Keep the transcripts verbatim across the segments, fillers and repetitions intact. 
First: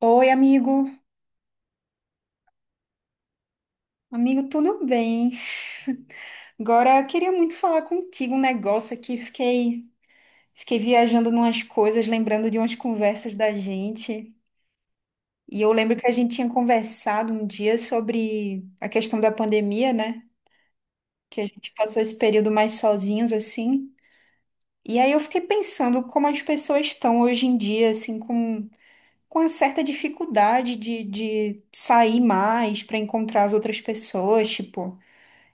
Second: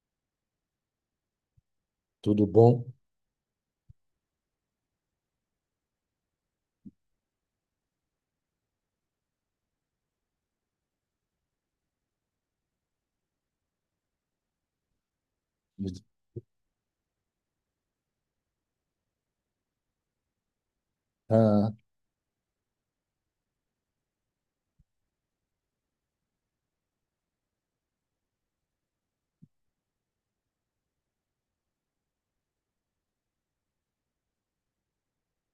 Oi, amigo. Tudo bom? Amigo, tudo bem? Agora, eu queria muito falar contigo um negócio aqui. Fiquei, fiquei viajando numas coisas, lembrando de umas conversas da gente. E eu lembro que a gente tinha conversado um dia sobre a questão da pandemia, né? Que a gente Ah, passou esse período mais sozinhos, assim. E aí eu fiquei pensando como as pessoas estão hoje em dia, assim, com, com uma certa dificuldade de, de sair mais para encontrar as outras pessoas, tipo.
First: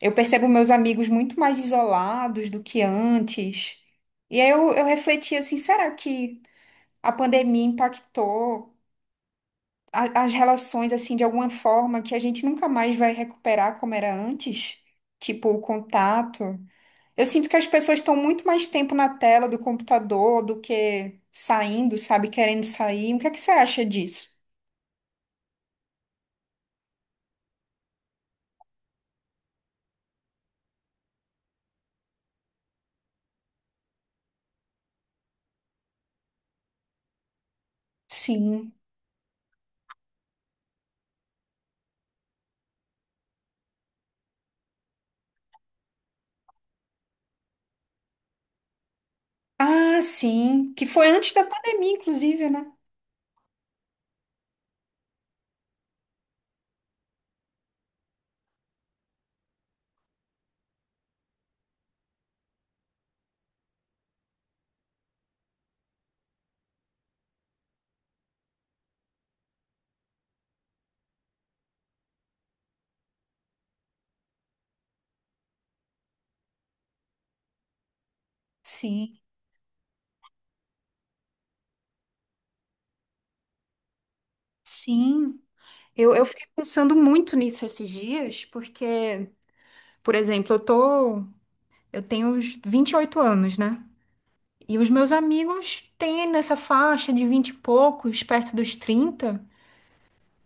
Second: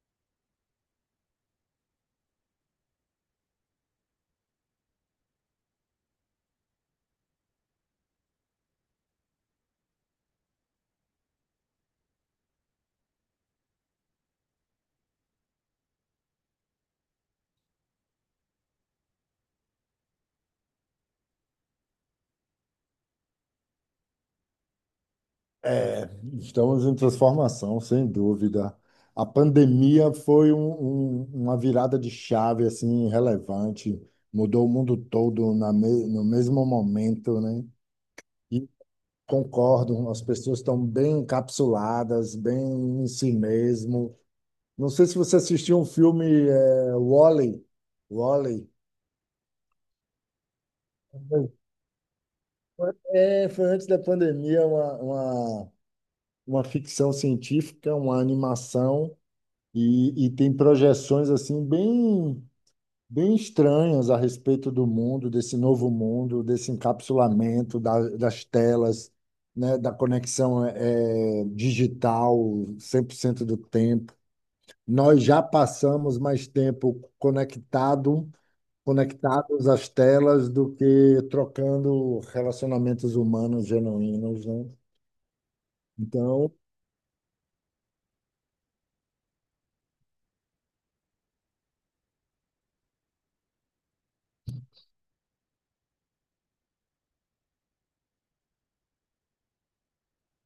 Eu percebo meus amigos muito mais isolados do que antes. E aí eu, eu refleti assim, será que a pandemia impactou a- as relações assim de alguma forma que a gente nunca mais vai recuperar como era antes? Tipo, o contato. Eu sinto que as pessoas estão muito mais tempo na tela do computador do que saindo, sabe, querendo sair. O que é que você acha disso? é, estamos em transformação, sem dúvida. A pandemia foi um- um- uma virada de chave assim relevante, mudou o mundo todo na me- no mesmo momento, né? E Sim. concordo, as pessoas estão bem encapsuladas, bem em si mesmo. Não sei se você assistiu um filme, é, Wall-E. Wall-E. Ah, sim. Que foi antes da pandemia, inclusive, né? É, foi antes da pandemia, uma, uma, uma ficção científica, uma animação. E, e tem projeções assim bem bem estranhas a respeito do mundo, desse novo mundo, desse encapsulamento da- das telas, né, da conexão eh, digital cem por cento do tempo. Nós já passamos mais tempo conectado, Sim. conectados às telas do que trocando relacionamentos humanos genuínos, né? Sim. Eu, eu fiquei Então, pensando muito nisso esses dias, porque, por exemplo, eu tô, eu tenho uns vinte e oito anos, né? E os meus amigos têm nessa faixa de vinte e poucos, perto dos trinta.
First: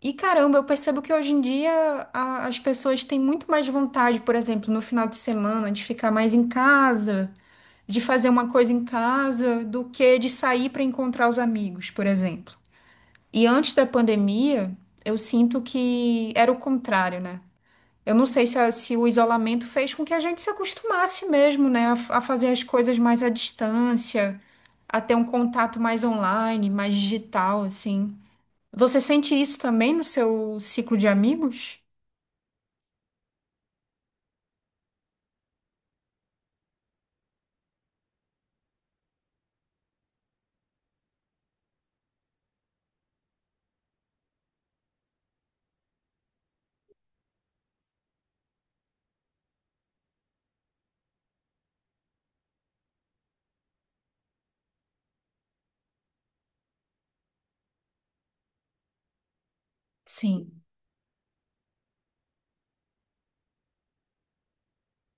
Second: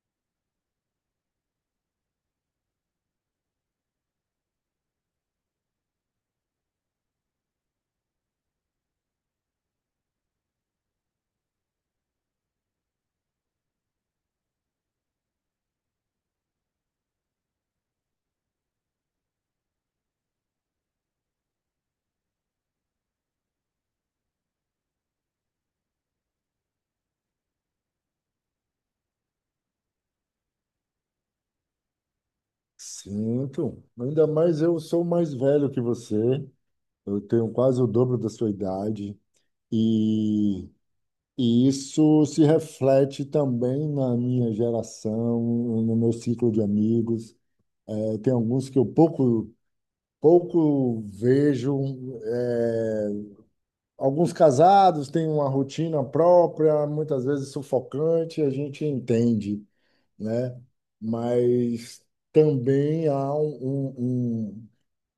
E caramba, eu percebo que hoje em dia a- as pessoas têm muito mais vontade, por exemplo, no final de semana, de ficar mais em casa, de fazer uma coisa em casa, do que de sair para encontrar os amigos, por exemplo. E antes da pandemia, eu sinto que era o contrário, né? Eu não sei se, a- se o isolamento fez com que a gente se acostumasse mesmo, né, a, f- a fazer as coisas mais à distância, a ter um contato mais online, mais digital, assim. Você sente isso também no seu ciclo de amigos? sinto. Ainda mais eu sou mais velho que você. Eu tenho quase o dobro da sua idade e, e isso se reflete também na minha geração, no meu ciclo de amigos. Eh, Tem alguns que eu pouco, pouco vejo, eh, alguns casados têm uma rotina própria, muitas vezes sufocante, a gente entende, né? Sim. Mas também há um, um, um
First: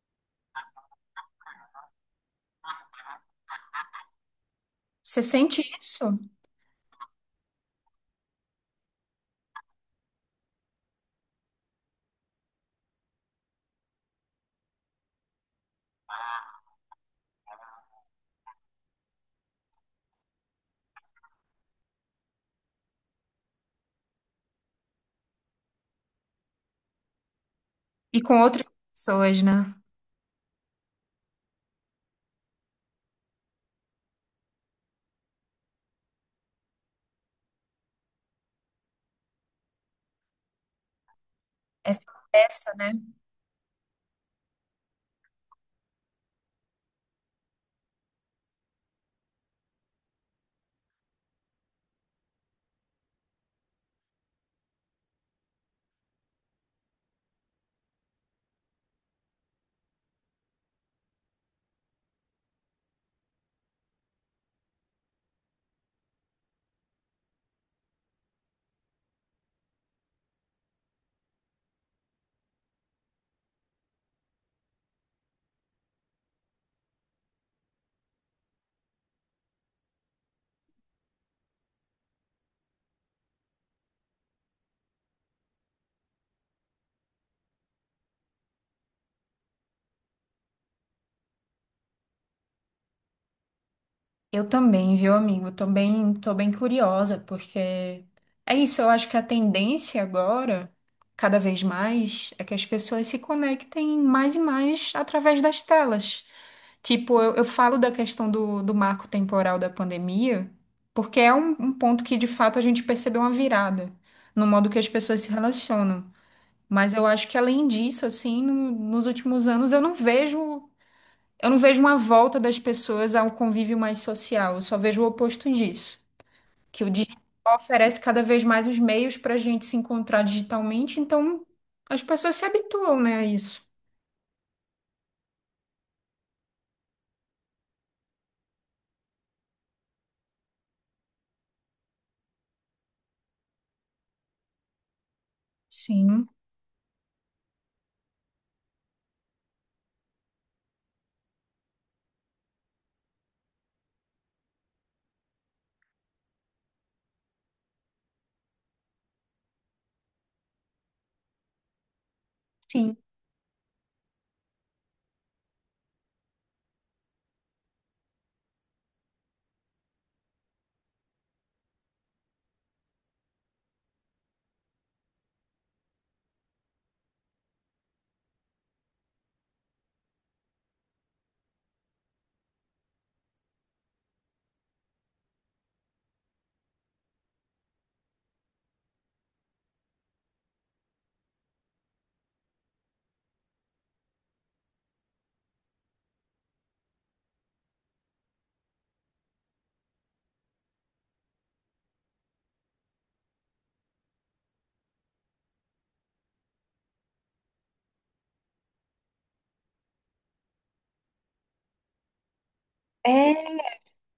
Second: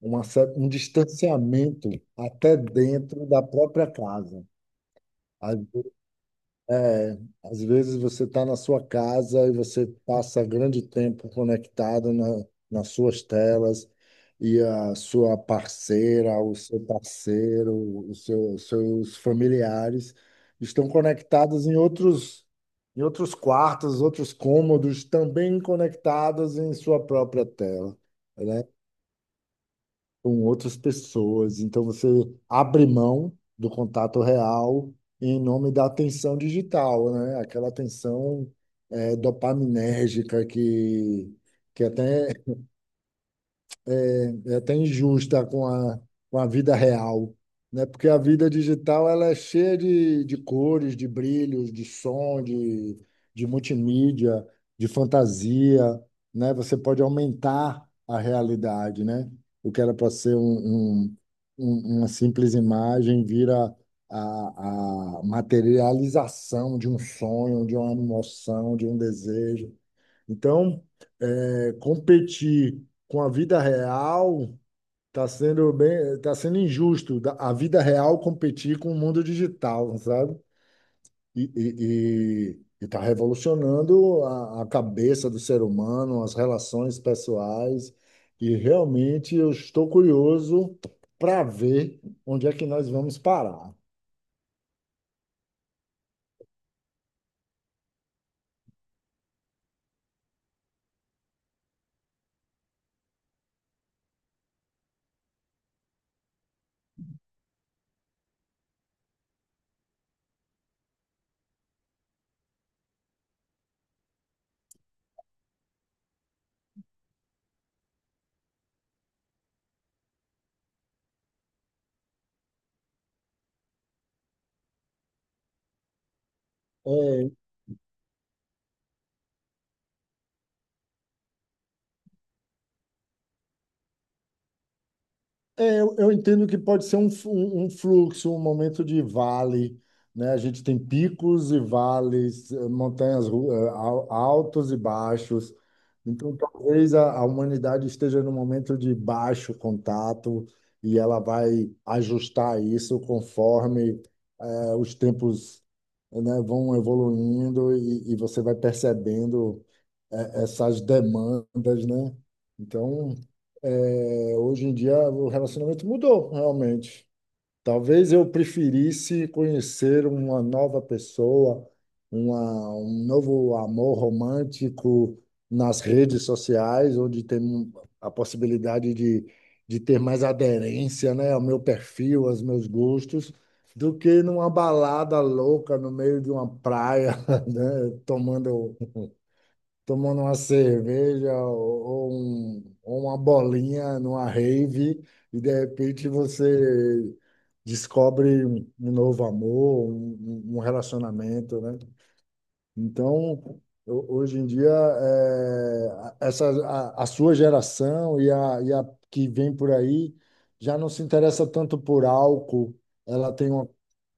uma cer- um distanciamento até dentro da própria casa. Você Às sente isso? às vezes você está na sua casa e você passa grande tempo conectado na, nas suas telas e a sua parceira, o seu parceiro, os seus, seus familiares estão conectados em outros, em outros quartos, outros cômodos, também conectados em sua própria tela, E com né? outras pessoas, né? Com outras pessoas. Então, você abre mão do contato real em nome da atenção digital, né? Aquela atenção eh, dopaminérgica que, que Essa até peça, né? é até injusta com a, com a vida real, né? Porque a vida digital ela é cheia de, de cores, de brilhos, de som, de, de multimídia, de fantasia, né? Você pode aumentar a realidade, né? O que era para ser um, um- um- uma simples imagem vira a, a materialização de um sonho, de uma emoção, de um desejo. Então, é, competir com a vida real. Tá sendo bem, tá sendo injusto da- a vida real competir com o mundo digital, sabe? E, e, e- e tá revolucionando a, a cabeça do ser humano, as relações pessoais. E realmente eu estou curioso para ver onde é que nós vamos parar. Eu também, viu, amigo? Tô bem, tô bem curiosa, porque é isso, eu acho que a tendência agora, cada vez mais, é que as pessoas se conectem mais e mais através das telas. Tipo, eu, eu falo da questão do, do marco temporal da pandemia, porque é um, um ponto que, de fato, a gente percebeu uma virada no modo que as pessoas se relacionam. Mas eu acho que, além disso, assim, no- nos últimos anos, eu não vejo. Eu não vejo uma volta das pessoas ao convívio mais social, eu só vejo o oposto disso, que o digital É, oferece cada vez mais os meios para a gente se encontrar digitalmente, então as pessoas se habituam, né, a isso. é, eu, eu entendo que pode ser um, fu- um fluxo, um momento de vale, né? A gente tem picos e vales, eh, montanhas ru- eh, al- altos e baixos. Sim, Então, talvez a, a humanidade esteja num momento de baixo contato e ela vai ajustar isso conforme eh, os tempos, né, vão evoluindo e, e você vai percebendo é, essas demandas, né? sim. Então, é, hoje em dia o relacionamento mudou, realmente. Talvez eu preferisse conhecer uma nova pessoa, uma, um novo amor romântico nas redes sociais, onde tem a possibilidade de, de ter mais aderência, né, ao meu perfil, aos meus gostos, do que numa balada louca no meio de uma praia, né, tomando tomando uma cerveja ou, ou um- ou uma bolinha numa rave, e de repente você descobre um um novo amor, um, um um relacionamento, né? Então, ho- hoje em dia, é, a- essa, a, a sua geração e a, e a que vem por aí já não se interessa tanto por álcool, ela tem É, uma,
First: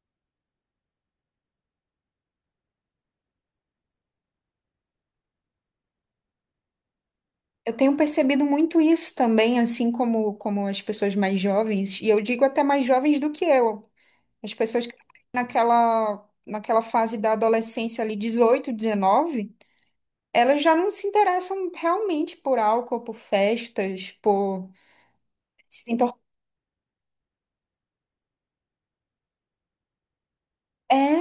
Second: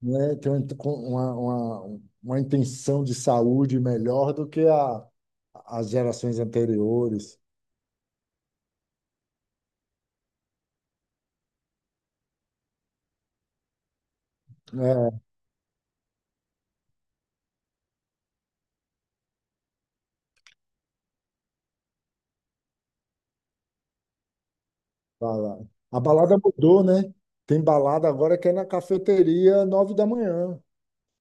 né, tem uma, uma, uma uma intenção de saúde melhor do que a, as gerações anteriores. eu tenho percebido muito isso também, assim como, como as pessoas mais jovens, e eu digo até mais jovens do que eu, as pessoas que estão É, naquela, naquela fase da adolescência ali, dezoito, dezenove. Elas já não se interessam realmente por álcool, por festas, por. bala- Se a entor- balada mudou, né? Tem balada agora que é na cafeteria, nove da manhã.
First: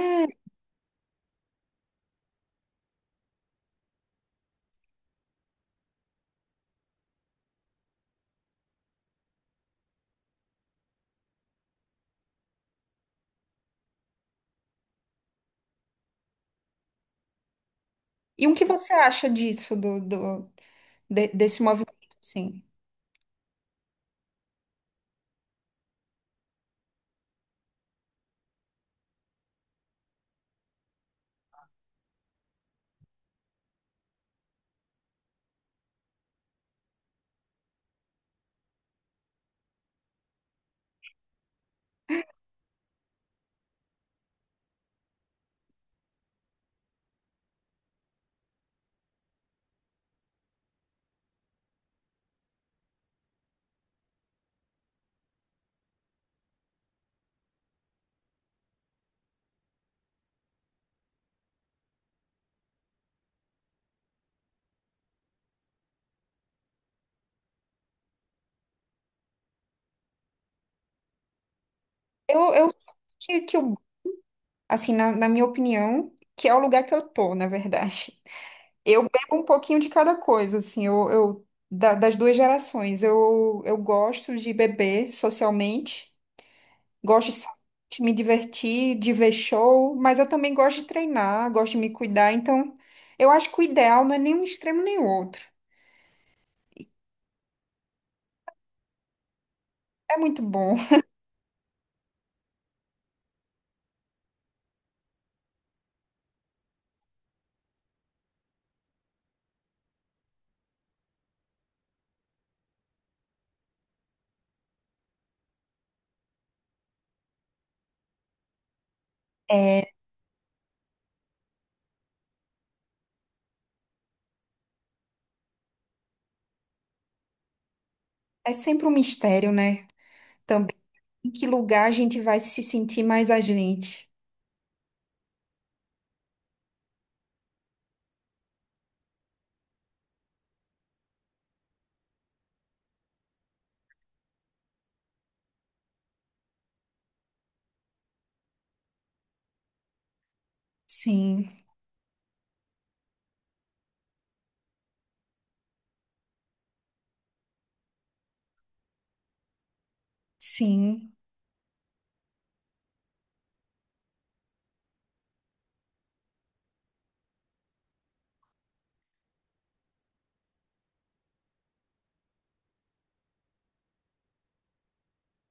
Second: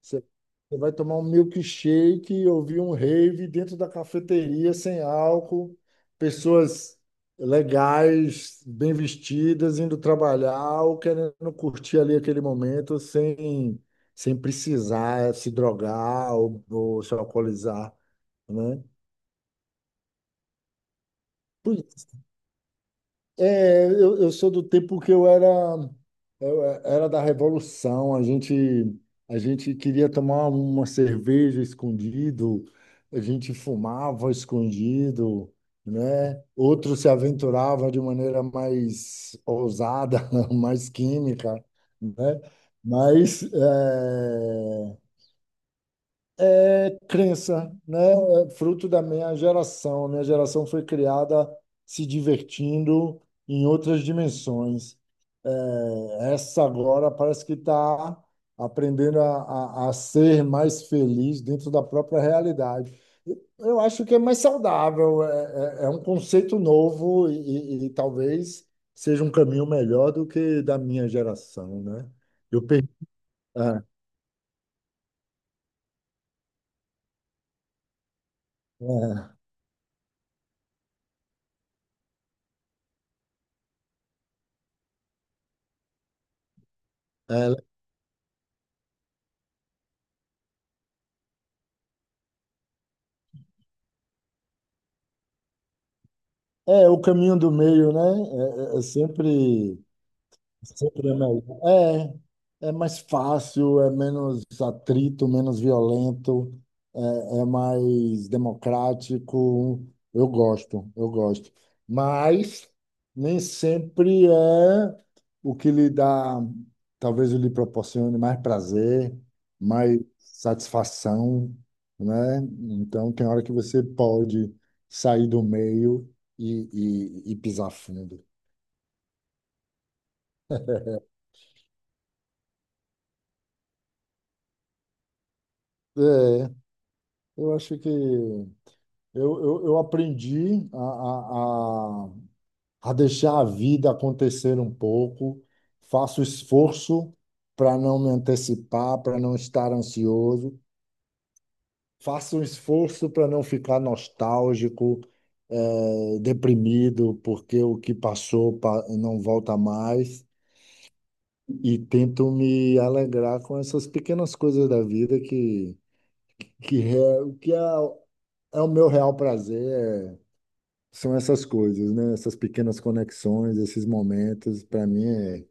Você Você vai tomar um milkshake e ouvir um rave dentro da cafeteria, sem álcool, pessoas legais, bem vestidas, indo trabalhar ou querendo curtir ali aquele momento sem, sem precisar se drogar ou, ou se alcoolizar, E o que né? você acha disso, do, do, de- desse movimento, assim? É, eu, eu sou do tempo que eu era, eu é, era da Revolução. A gente, a gente queria tomar uma cerveja escondido, a gente fumava escondido, né? Outros se aventuravam de maneira mais ousada, mais química, né? Mas é, é crença, né? É fruto da minha geração. A minha geração foi criada se divertindo em outras dimensões. É, essa agora parece que está aprendendo a, a, a ser mais feliz dentro da própria realidade. Eu acho que é mais saudável, é, é, é um conceito novo e, e- e talvez seja um caminho melhor do que da minha geração, né? Eu, Eu eu perdi. que, que eu, É, assim, na, na minha opinião, que é o lugar que eu tô, na verdade. Eu bebo é, um pouquinho de cada coisa, assim, eu, eu da- das duas gerações. Eu, eu gosto de beber socialmente. Gosto de sair, é, de me divertir, de ver show, mas eu também gosto de treinar, gosto de me cuidar. Então, eu acho que o ideal não é nem um extremo nem o outro. é, o caminho do meio, né? É, é- é sempre. É muito bom. Sempre é melhor. É, é mais fácil, é menos atrito, menos violento, é, é mais democrático. Eu gosto, eu gosto. Mas nem sempre é o que lhe dá, talvez lhe proporcione mais prazer, É, mais satisfação, né? Então tem hora que você pode sair do meio e, e, e pisar fundo. é sempre um mistério, né? Também em que lugar a gente vai se sentir mais a gente. É, eu acho que Eu, eu, eu aprendi a, a, a, a deixar a vida acontecer um pouco, faço esforço para não me antecipar, para não estar ansioso, Sim, faço um esforço para não ficar nostálgico, eh, deprimido, porque o que passou pa- não volta mais, sim, e tento me alegrar com essas pequenas coisas da vida que, que, é, que é, é o meu real prazer, é São essas coisas, né? Essas pequenas conexões, esses momentos, para mim é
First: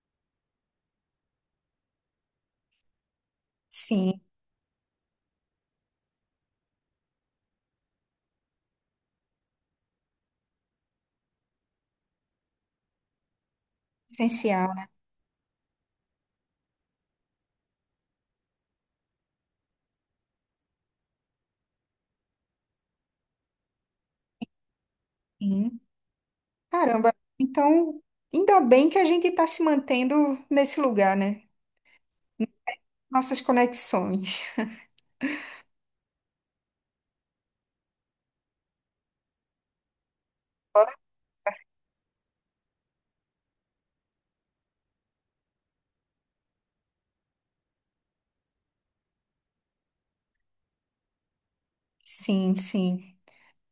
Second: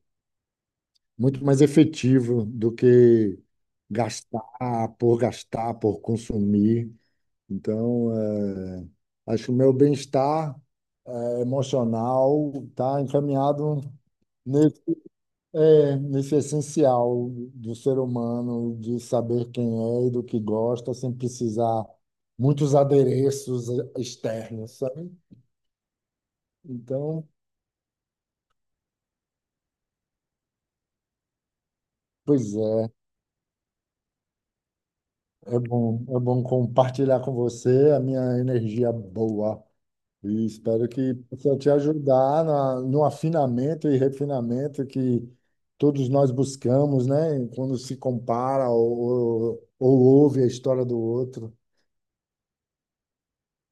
muito mais efetivo do que sim. gastar por gastar, por consumir. Então, é, acho que o meu bem-estar emocional está encaminhado Essencial, nesse, né? é, nesse essencial do ser humano, de saber quem é e do que gosta, sem precisar muitos adereços externos, sabe? Sim. Caramba. Então, Então, ainda bem que a gente está se mantendo nesse lugar, né? pois é. Nossas conexões. É bom, é bom compartilhar com você a minha energia boa. E espero que possa te ajudar na, no afinamento e refinamento que todos nós buscamos, né? Quando se compara ou, ou ouve a história do outro. Sim, sim.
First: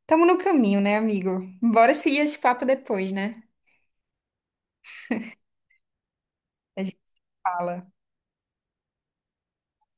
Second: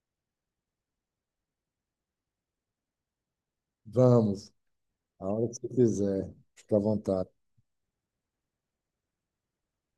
Tamo no caminho, né, amigo? Bora seguir esse papo depois, né? Vamos, a hora que você quiser, fica à A gente vontade. fala.